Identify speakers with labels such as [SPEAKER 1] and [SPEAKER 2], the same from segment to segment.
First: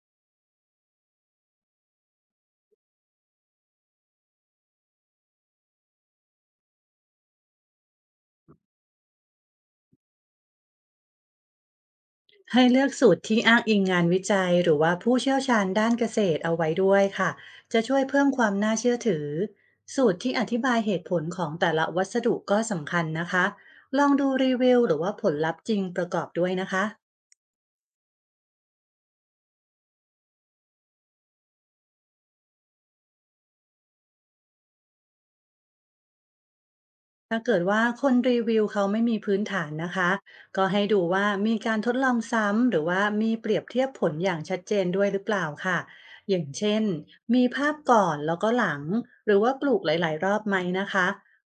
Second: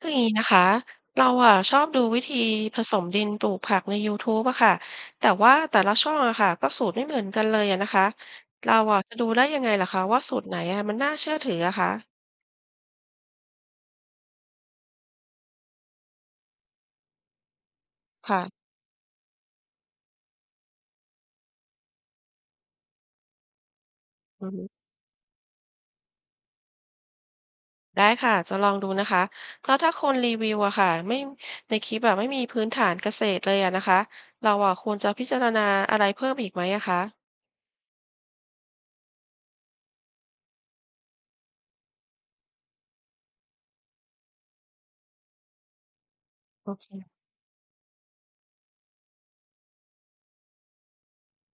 [SPEAKER 1] คืออย่างนี้นะคะเราอ่ะชอบดูวิธีผสมดินปลูกผักใน YouTube อะค่ะแต่ว่าแต่ละช่องอะค่ะก็สูตรไม่เหมือนกันเลยอะนะคะเราอะจะดูได้ยังไงล่ะคะว่าสูตรไหนอะมันน่าเชื่อถืออะคะ
[SPEAKER 2] ให้เลือกสูตรที่อ้างอิงงานวิจัยหรือว่าผู้เชี่ยวชาญด้านเกษตรเอาไว้ด้วยค่ะจะช่วยเพิ่มค
[SPEAKER 1] ค่ะ
[SPEAKER 2] วามน่าเชื่อถือสูตรที่อธิบายเหตุผลของแต่ละวัสดุก็สำคัญนะคะลองดู
[SPEAKER 1] อือ
[SPEAKER 2] รี
[SPEAKER 1] ฮึ
[SPEAKER 2] วิวหรือว่าผลลัพธ์จริงประกอบด้วยนะคะ
[SPEAKER 1] ได้ค่ะจะลองดูนะคะแล้วถ้าคนรีวิวอะค่ะไม่ในคลิปแบบไม่มีพื้นฐานเกษตรเลยอะนะคะเราอะควรจะพิจารณาอะไรเพิ่มอีกไหมอะคะ
[SPEAKER 2] ถ้าเกิดว่าคนรีวิวเขาไม่มีพื้นฐานนะคะก็ให้ดูว่ามีการทดลองซ้ำหรือว่ามีเปรียบเทียบผลอย่างชัดเจนด้วยหรือเปล่าค่ะอย่าง
[SPEAKER 1] โอ
[SPEAKER 2] เช่น
[SPEAKER 1] เค
[SPEAKER 2] มีภาพก่อนแล้วก็หลังหรือว่าปลูกหลายๆรอบไหมนะคะ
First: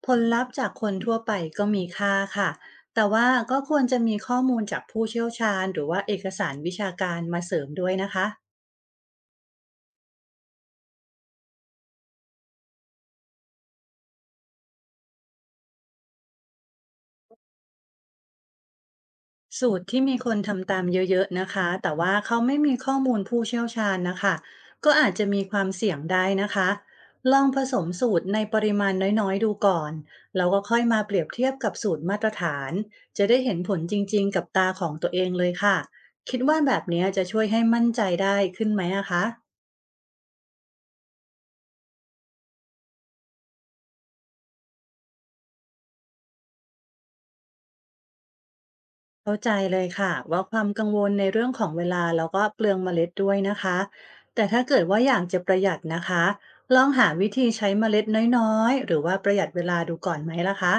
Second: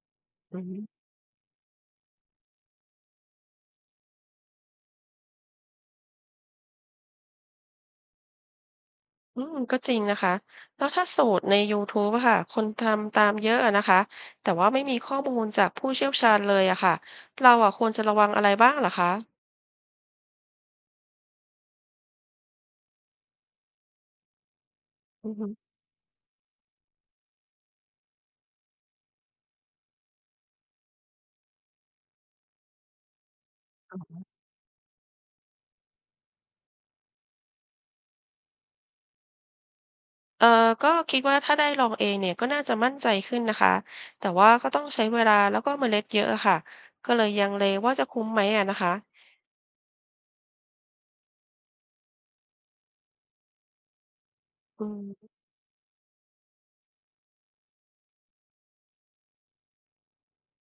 [SPEAKER 2] ผลลัพธ์
[SPEAKER 1] อือ
[SPEAKER 2] จาก
[SPEAKER 1] ฮึ
[SPEAKER 2] คนทั่วไปก็มีค่าค่ะแต่ว่าก็ควรจะมีข้อมูลจากผู้เชี่ยวชาญหรือว่าเอกสารวิชาการมาเสริมด้วยนะคะ
[SPEAKER 1] อืมก็จริงนะคะแล้วถ้าสูตรในยูทูบอะค่ะคนทำตามเยอะอะนะคะแต่ว่าไม่มีข้อมูลจากผู้เชี่ยวชาญเลยอะค่ะเราอะควรจะระวังอะไรบ้างเหรอคะ
[SPEAKER 2] สูตรที่มีคนทำตามเยอะๆนะคะแต่ว่าเขาไม่มีข้อมูลผู้เชี่ยวชาญนะคะก็อาจจะ
[SPEAKER 1] อือ
[SPEAKER 2] มี
[SPEAKER 1] ฮึ
[SPEAKER 2] ความเสี่ยงได้นะคะลองผสมสูตรในปริมาณน้อยๆดูก่อนแล้วก็ค่อยมาเปรียบเทียบกับสูตรมาตรฐานจะได้เห็นผลจริงๆกับตาของตัวเองเลยค่ะคิดว่าแบบเนี้ยจะช่วยให้มั่นใจได้ขึ้นไหมอะคะ
[SPEAKER 1] เออก็คิดว่าถ้าได้ลองเองเนี่ยก็น่าจะมั่นใจขึ้นนะคะแต่ว่าก็ต้องใช้เวลาแล้วก็เมล็ดเยอะอะค่ะก็เลยยังเลว่าจะคุ้มไหมอะนะคะ
[SPEAKER 2] เข้าใจเลยค่ะว่าความกังวลในเรื่องของเวลาแล้วก็เปลืองเมล็ดด้วยนะคะแต่ถ้าเกิ
[SPEAKER 1] อื
[SPEAKER 2] ดว่าอยาก
[SPEAKER 1] ม
[SPEAKER 2] จะประหยัดนะคะลองหาวิธีใช้เมล็ดน้อยๆหรือว่าประหยัดเวลาดูก่อนไหมล่ะคะ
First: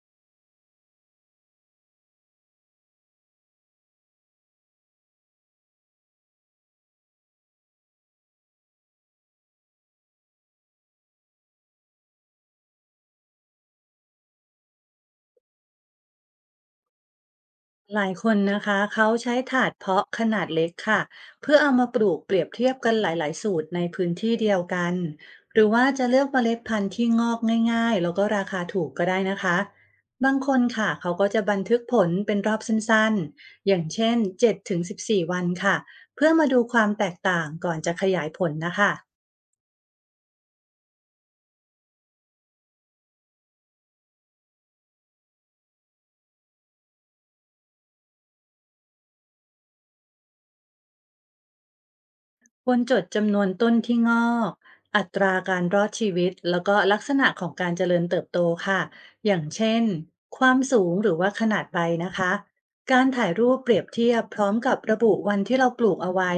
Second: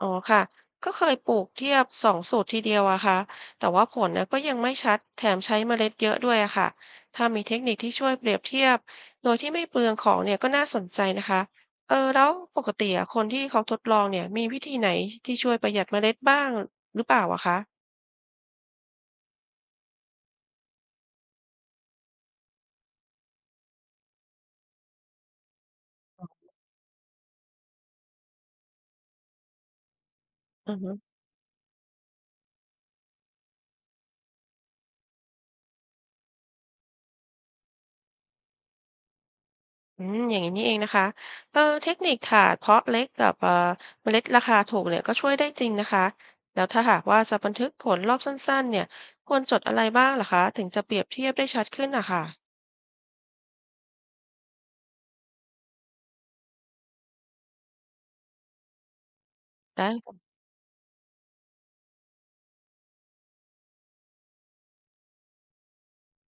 [SPEAKER 1] อ๋อค่ะก็เคยปลูกเทียบสองสูตรทีเดียวอะค่ะแต่ว่าผลนะก็ยังไม่ชัด แถมใช้เมล็ดเยอะด้วยอะค่ะถ้ามีเทคนิคที่ช่วยเปรียบเทียบโดยที่ไม่เปลืองของเนี่ยก็น่าสนใจนะคะเออแล้วปกติอะคนที่เขาทดลองเนี่ยมีวิธีไหนที่ช่วยประหยัดเมล็ดบ้างหรือเปล่าอะคะ
[SPEAKER 2] หลายคนนะคะเขาใช้ถาดเพาะขนาดเล็กค่ะเพื่อเอามาปลูกเปรียบเทียบกันหลายๆสูตรในพื้นที่เดียวกันหรือว่าจะเลือกเมล็ดพันธุ์ที่งอกง่ายๆแล้วก็ราคาถูกก็ได้นะคะบางคน
[SPEAKER 1] อือ
[SPEAKER 2] ค่ะ
[SPEAKER 1] ฮึ
[SPEAKER 2] เขาก็จะบันทึกผลเป็นรอบสั้นๆอย่างเช่น7-14วันค่ะเพื่อมาดูความแตกต่างก่อนจะขยายผลนะคะ
[SPEAKER 1] อืมอย่างนี้นี่เองนะคะเออเทคนิคถาดเพาะเล็กกับเมล็ดราคาถูกเนี่ยก็ช่วยได้จริงนะคะ แล้วถ้าหากว่าจะบันทึกผลรอบสั้นๆเนี่ยควรจดอะไรบ้างล่ะคะถึงจะเปรียบเทียบได้ชัดขึ้นอะค่ะ
[SPEAKER 2] ควรจดจำนวนต้นที่งอก อัตราการรอดชีวิต แล้วก็ลักษณะของการเจริญเติบโตค่ะ อย่างเช่น
[SPEAKER 1] ได้
[SPEAKER 2] ความสูงหรือว่าขนาดใบนะคะ การถ่ายรูปเปรียบเทียบพร้อมกับระบุวันที่เราปลูกเอาไว้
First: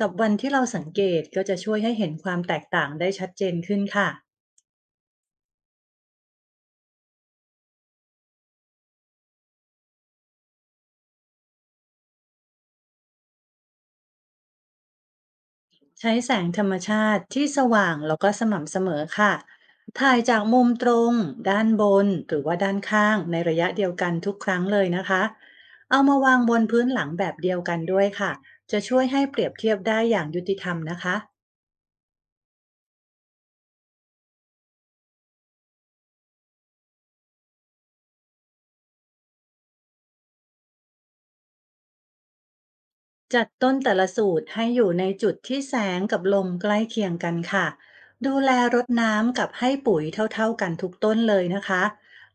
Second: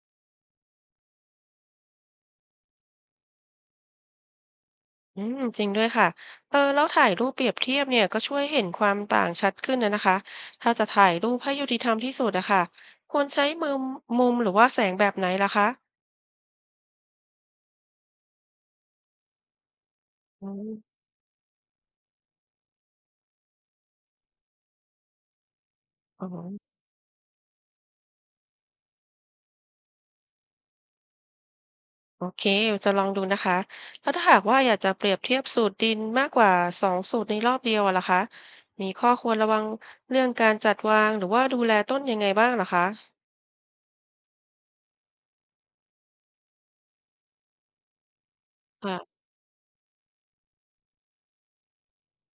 [SPEAKER 2] กับวันที่เราสังเกตก็จะช่วยให้เห็นความแตกต่างได้ชัดเจนขึ้นค่ะ
[SPEAKER 1] อืมจริงด้วยค่ะเออแล้วถ่ายรูปเปรียบเทียบเนี่ยก็ช่วยเห็นความต่างชัดขึ้นนะนะคะถ้าจะถ่ายรูปให้ยุติธรรมที่สุดอะค่ะควรใช้มุมหรือว่าแสงแบบไหนล่ะคะ
[SPEAKER 2] ใช้แสงธรรมชาติที่สว่างแล้วก็สม่ำเสมอค่ะถ่ายจาก
[SPEAKER 1] อื
[SPEAKER 2] มุมตร
[SPEAKER 1] ม
[SPEAKER 2] งด้านบนหรือว่าด้านข้างในระยะเดียวกันทุกครั้งเลยนะคะเอามา
[SPEAKER 1] อ๋อ
[SPEAKER 2] วางบนพื้นหลังแบบเดียวกันด้วยค่ะจะช่วยให้เปรียบเทียบได้อย่างยุติธรรมนะคะ
[SPEAKER 1] โอเค จะลองดูนะคะแล้วถ้าหากว่าอยากจะเปรียบเทียบสูตรดินมากกว่าสองสูตรในรอบเดียวอะล่ะคะมีข้อควรระวังเรื่องการจัดวางหรือว่าดูแลต้นยังไงบ้างเหรอคะ
[SPEAKER 2] จัดต้นแต่ละสูตรให้อยู่ในจุดที่แสงกับลมใกล้เคียงกันค่ะดูแลรด
[SPEAKER 1] ค่ะ
[SPEAKER 2] น้ำกับให้ปุ๋ยเท่าๆกันทุกต้นเลยนะคะ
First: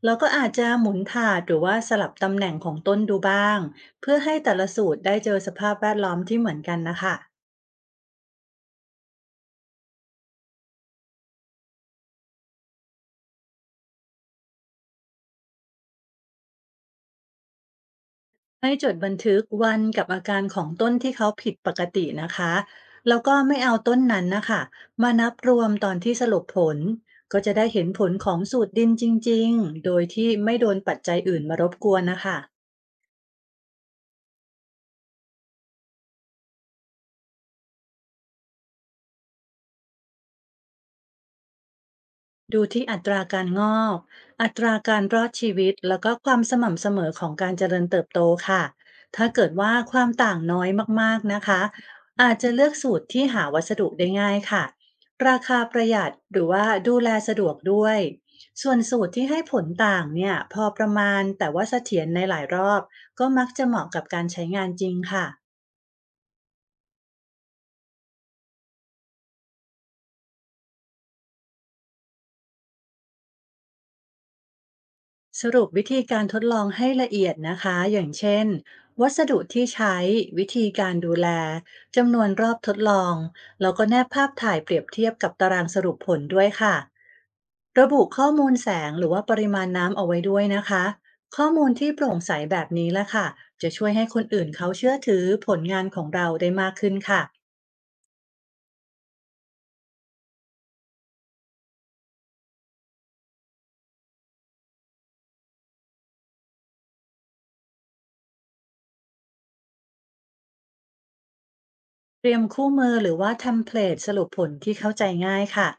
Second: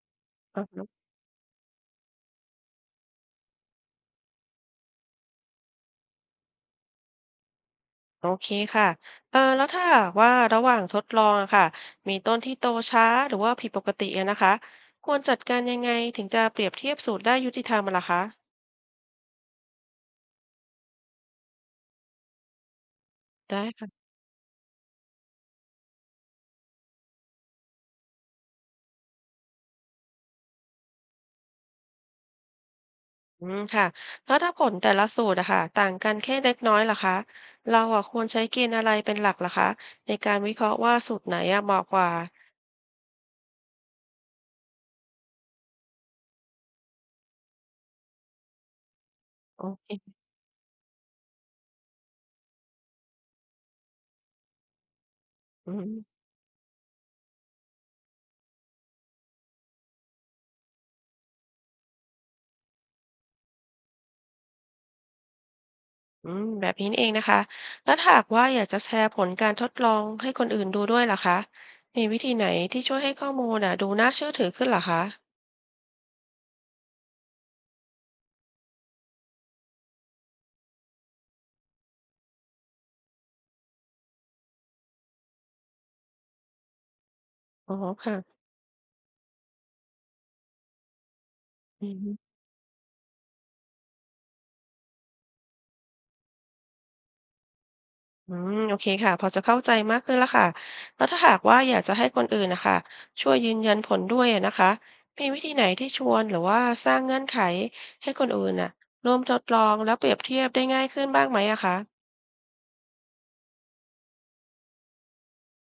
[SPEAKER 2] แล้วก็อาจ
[SPEAKER 1] อือ
[SPEAKER 2] จะ
[SPEAKER 1] ฮึ
[SPEAKER 2] หมุนถาดหรือว่าสลับตำแหน่งของต้นดูบ้างเพื่อให้แต่ละสูตรได้เจอสภาพแวดล้อมที่เหมือนกันนะคะ
[SPEAKER 1] โอเคค่ะเออแล้วถ้าหากว่าระหว่างทดลองอะค่ะมีต้นที่โตช้าหรือว่าผิดปกติอะนะคะ ควรจัดการยังไงถึงจะเปรียบเทียบสูตรได้ยุติธรรมอะล่ะคะ
[SPEAKER 2] ให้จดบันทึกวันกับอาการของต้นที่เขาผิดปกตินะคะแล้วก็ไม่
[SPEAKER 1] ได้
[SPEAKER 2] เอาต้นนั้นนะคะมานับรวมตอนที่สรุปผลก็จะได้เห็นผลของสูตรดินจริงๆโดยที่ไม่โดนปัจจัยอื่นมารบกวนนะคะ
[SPEAKER 1] อืมค่ะแล้วถ้าผลแต่ละสูตรอะค่ะต่างกันแค่เล็กน้อยล่ะคะเราอะควรใช้เกณฑ์อะไรเป็นหลักล่ะคะในการวิเคราะห์ว่าสูตรไหนอะเหมาะกว่า
[SPEAKER 2] ดูที่อัตราการงอก อัตราการรอดชีวิต แล้วก็ความสม่ำเสมอของการเจริญเติบโตค่ะถ้าเกิด
[SPEAKER 1] โอ
[SPEAKER 2] ว่าควา
[SPEAKER 1] เค
[SPEAKER 2] มต่างน้อยมากๆนะคะอาจจะเลือกสูตรที่หาวัสดุได้ง่ายค่ะราคา
[SPEAKER 1] อื
[SPEAKER 2] ประห
[SPEAKER 1] ม
[SPEAKER 2] ยัดหรือว่าดูแลสะดวกด้วย ส่วนสูตรที่ให้ผลต่างเนี่ยพอประมาณ แต่ว่าเสถียรในหลายรอบก็มักจะเหมาะกับการใช้งานจริงค่ะ
[SPEAKER 1] อืมแบบนี้นี่เองนะคะแล้วถ้าหากว่าอยากจะแชร์ผลการทดลองให้คนอื่นดูด้วยล่ะคะมีวิธีไหนที่ช่วยให้ข้อมูลอะดูน่าเชื่อถือขึ้นเหรอคะ
[SPEAKER 2] สรุปวิธีการทดลองให้ละเอียดนะคะอย่างเช่นวัสดุที่ใช้วิธีการดูแลจำนวนรอบทดลองแล้วก็แนบภาพถ่ายเปรียบเทียบกับตารางสรุปผลด้วยค่ะ
[SPEAKER 1] อ๋อ
[SPEAKER 2] ระบุ
[SPEAKER 1] ค่ะ
[SPEAKER 2] ข้อมูลแสงหรือว่าปริมาณน้ำเอาไว้ด้วยนะคะข้อมูล
[SPEAKER 1] อื
[SPEAKER 2] ที่โปร่งใส
[SPEAKER 1] ม
[SPEAKER 2] แบบนี้แหละค่ะจะช่วยให้คนอื่นเขาเชื่อถือผลงานของเราได้มากขึ้นค่ะ
[SPEAKER 1] อืมโอเคค่ะพอจะเข้าใจมากขึ้นแล้วค่ะแล้วถ้าหากว่าอยากจะให้คนอื่นนะคะช่วยยืนยันผลด้วยอะนะคะมีวิธีไหนที่ชวนหรือว่าสร้างเงื่อนไขให้คนอื่นน่ะร่วมทดลองแล้วเปรียบเทียบได้ง่ายขึ้นบ้างไหมอะคะ
[SPEAKER 2] เตรียมคู่มือหรือว่าเทมเพลตสรุปผลที่เข้าใจง่ายค่ะ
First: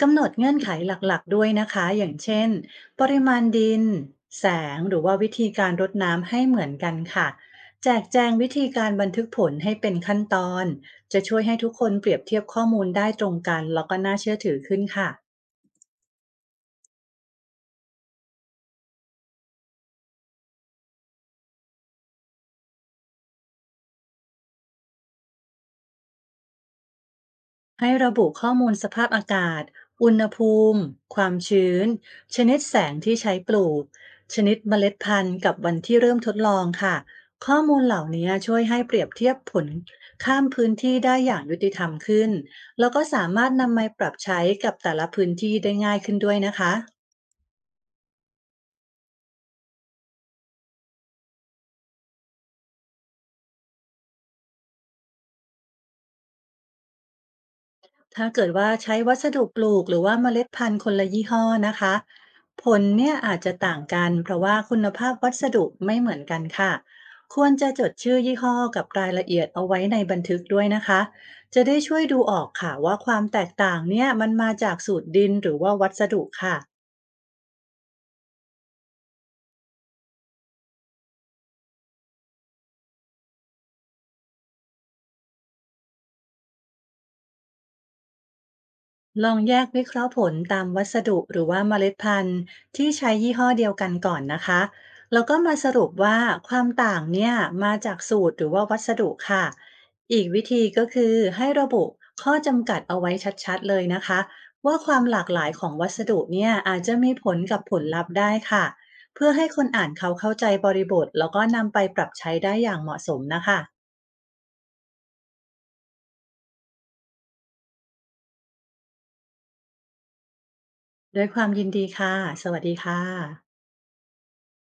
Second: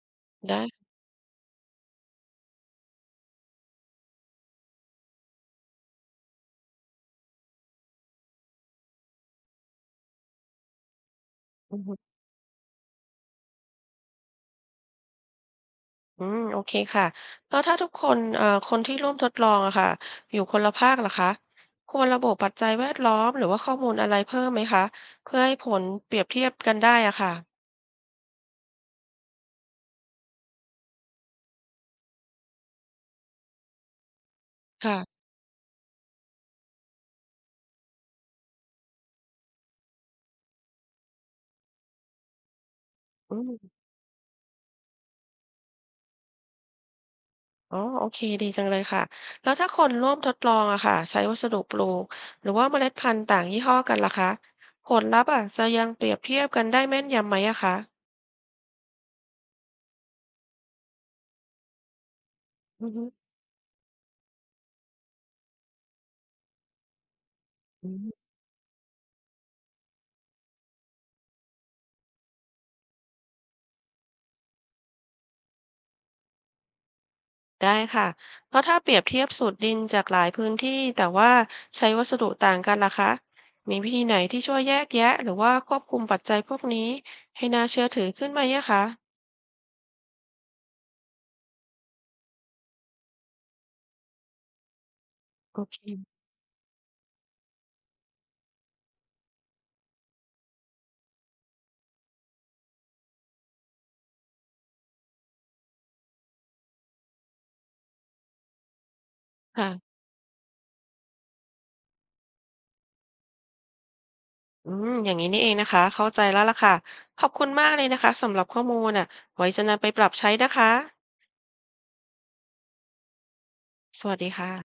[SPEAKER 2] กำหนดเงื่อน
[SPEAKER 1] ได้
[SPEAKER 2] ไขหลักๆด้วยนะคะอย่างเช่นปริมาณดินแสงหรือว่าวิธีการรดน้ำให้เหมือนกันค่ะแจกแจงวิธีการบันทึกผลให้เป็นขั้นตอนจะช่วยให้ทุก
[SPEAKER 1] อือ
[SPEAKER 2] คนเป
[SPEAKER 1] ฮึ
[SPEAKER 2] รียบเทียบข้อมูลได้ตรงกันแล้วก็น่าเชื่อถือขึ้นค่ะ
[SPEAKER 1] อืมโอเคค่ะแล้วถ้าทุกคนคนที่ร่วมทดลองอะค่ะอยู่คนละภาคล่ะคะควรระบุปัจจัยแวดล้อมหรือว่าข้อมูลอะไรเพิ่มไหมคะเพื่อให้ผลเปรียบเทียบกันได้อะค่ะ
[SPEAKER 2] ให้ระบุข้อมูลสภาพอากาศ อุณหภูมิ ความชื้น ชนิดแสงที่ใช้ปลูก ชนิดเมล็ดพั
[SPEAKER 1] ค่ะ
[SPEAKER 2] นธุ์กับวันที่เริ่มทดลองค่ะข้อมูลเหล่านี้ช่วยให้เปรียบเทียบผลข้ามพื้นที่ได้อย่างยุติธรรมขึ้นแล้วก็สา
[SPEAKER 1] อื
[SPEAKER 2] มารถ
[SPEAKER 1] ม
[SPEAKER 2] นำมาปรับใช้กับแต่ละพื้นที่ได้ง่ายขึ้นด้วยนะคะ
[SPEAKER 1] อ๋อโอเคดีจังเลยค่ะแล้วถ้าคนร่วมทดลองอะค่ะใช้วัสดุปลูกหรือว่าเมล็ดพันธุ์ต่างยี่ห้อกันล่ะคะผลลัพธ์อะจะยังเปรียบเทียบกันได้แม่นยำไหมอะคะ
[SPEAKER 2] ถ้าเกิดว่าใช้วัสดุปลูกหรือว่าเมล็ดพันธุ์คนละยี่ห้อนะคะผล
[SPEAKER 1] อือฮึ
[SPEAKER 2] เนี่ยอาจจะต่างกันเพราะว่าคุณภาพวัสดุไม่เหมือนกันค่ะควรจะจ
[SPEAKER 1] อื
[SPEAKER 2] ด
[SPEAKER 1] ม
[SPEAKER 2] ชื่อยี่ห้อกับรายละเอียดเอาไว้ในบันทึกด้วยนะคะจะได้ช่วยดูออกค่ะว่าความแตกต่างเนี่ยมันมาจากสูตรดินหรือว่าวัสดุค่ะ
[SPEAKER 1] ได้ค่ะเพราะถ้าเปรียบเทียบสูตรดินจากหลายพื้นที่แต่ว่าใช้วัสดุต่างกันล่ะคะมีวิธีไหนที่ช่วยแยกแยะหรือว่าควบคุมปัจจัยพวกนี้ให้น่าเชื่อถือขึ้นไหมอะคะ
[SPEAKER 2] ลองแยกวิเคราะห์ผลตามวัสดุหรือว่าเมล็ดพันธุ์ที่ใช้ยี่ห้อเดียวกันก่อนนะคะแล้วก็มา
[SPEAKER 1] โอ
[SPEAKER 2] ส
[SPEAKER 1] เค
[SPEAKER 2] รุปว่าความต่างเนี่ยมาจากสูตรหรือว่าวัสดุค่ะอีกวิธีก็คือให้ระบุข้อจำกัดเอาไว้ชัดๆเลยนะคะว่าความหลากหลายของวัสดุเนี่ยอาจจะมีผลกับผลลัพธ์ได้ค่ะเพื่อให้คนอ่า
[SPEAKER 1] ค่ะ
[SPEAKER 2] นเขาเข้าใจบริบทแล้วก็นำไปปรับใช้ได้อย่างเหมาะสมนะคะ
[SPEAKER 1] อืมอย่างนี้นี่เองนะคะเข้าใจแล้วล่ะค่ะขอบคุณมากเลยนะคะสำหรับข้อมูลอ่ะไว้จะนำไปปรับใช้นะคะ
[SPEAKER 2] ด้วยความยินดีค่ะสวัสดีค่ะ
[SPEAKER 1] สวัสดีค่ะ